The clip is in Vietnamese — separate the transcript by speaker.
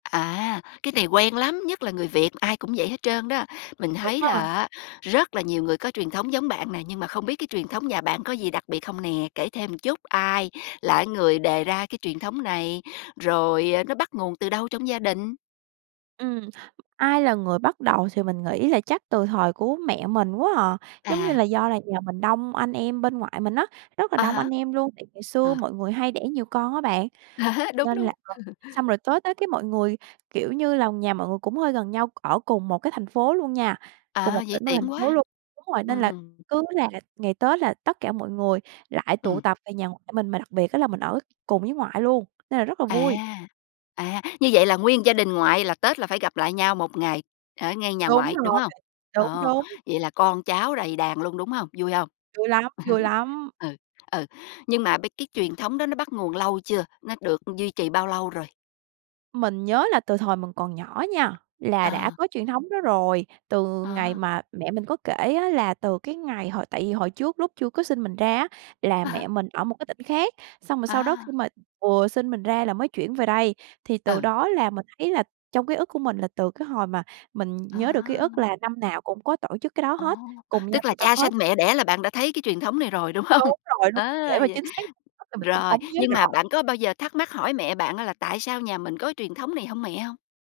Speaker 1: À, cái này quen lắm, nhất là người Việt ai cũng vậy hết trơn đó. Mình
Speaker 2: Đúng
Speaker 1: thấy
Speaker 2: ha.
Speaker 1: là á rất là nhiều người có truyền thống giống bạn nè, nhưng mà không biết cái truyền thống nhà bạn có gì đặc biệt không nè? Kể thêm một chút, ai là cái người đề ra cái truyền thống này? Rồi, ờ, nó bắt nguồn từ đâu trong gia đình?
Speaker 2: Ừm, ai là người bắt đầu thì mình nghĩ là chắc từ thời của mẹ mình quá à. Giống như
Speaker 1: À.
Speaker 2: là, do là nhà mình đông anh em bên ngoại mình á, rất là
Speaker 1: À
Speaker 2: đông anh
Speaker 1: há.
Speaker 2: em luôn, tại ngày xưa
Speaker 1: À.
Speaker 2: mọi người hay đẻ nhiều con á bạn,
Speaker 1: À há, đúng,
Speaker 2: nên là
Speaker 1: đúng!
Speaker 2: xong rồi tới Tết cái mọi người kiểu như là, nhà mọi người cũng hơi gần nhau, ở cùng một cái thành phố luôn nha, cùng
Speaker 1: À,
Speaker 2: một
Speaker 1: vậy
Speaker 2: tỉnh và thành
Speaker 1: tiện quá.
Speaker 2: phố luôn đúng rồi, nên là
Speaker 1: Ừm.
Speaker 2: cứ là ngày Tết là tất cả mọi người lại tụ
Speaker 1: Ừm.
Speaker 2: tập về nhà ngoại mình, mà đặc biệt á là mình ở cùng với ngoại luôn, nên là rất là
Speaker 1: À,
Speaker 2: vui.
Speaker 1: à, như vậy là nguyên một gia đình ngoại là Tết là phải gặp lại nhau 1 ngày ở ngay nhà
Speaker 2: Đúng
Speaker 1: ngoại, đúng
Speaker 2: rồi b
Speaker 1: hông?
Speaker 2: đúng,
Speaker 1: Ồ,
Speaker 2: đúng!
Speaker 1: vậy là con cháu đầy đàn luôn, đúng hông? Vui hông?
Speaker 2: Vui lắm, vui lắm!
Speaker 1: Ừ, ừ, nhưng mà bây cái truyền thống đó nó bắt nguồn lâu chưa? Nó được duy trì bao lâu rồi?
Speaker 2: Mình nhớ là từ thời mình còn nhỏ nha là đã
Speaker 1: À.
Speaker 2: có truyền thống đó rồi. Từ ngày
Speaker 1: À.
Speaker 2: mà mẹ mình có kể á là từ cái ngày hồi tại vì hồi trước lúc chưa có sinh mình ra á, là
Speaker 1: À há.
Speaker 2: mẹ mình ở một cái tỉnh khác, xong rồi sau đó khi
Speaker 1: À.
Speaker 2: mà vừa sinh mình ra là mới chuyển về đây, thì từ
Speaker 1: Ừ.
Speaker 2: đó là mình thấy là trong ký ức của mình là từ cái hồi mà mình
Speaker 1: À.
Speaker 2: nhớ được ký ức là năm nào cũng có tổ chức cái đó
Speaker 1: Ồ,
Speaker 2: hết, cùng nhau
Speaker 1: tức là
Speaker 2: tụ tập
Speaker 1: cha
Speaker 2: hết.
Speaker 1: sanh mẹ đẻ là bạn đã thấy cái truyền thống này rồi, đúng hông?
Speaker 2: Đúng rồi, đúng,
Speaker 1: Ờ,
Speaker 2: để mà
Speaker 1: vậy
Speaker 2: chính xác [unintelligible] thì mình cũng
Speaker 1: rồi,
Speaker 2: hổng nhớ
Speaker 1: nhưng mà
Speaker 2: rõ.
Speaker 1: bạn có bao giờ thắc mắc hỏi mẹ bạn á là "Tại sao nhà mình có truyền thống này hông mẹ?" hông?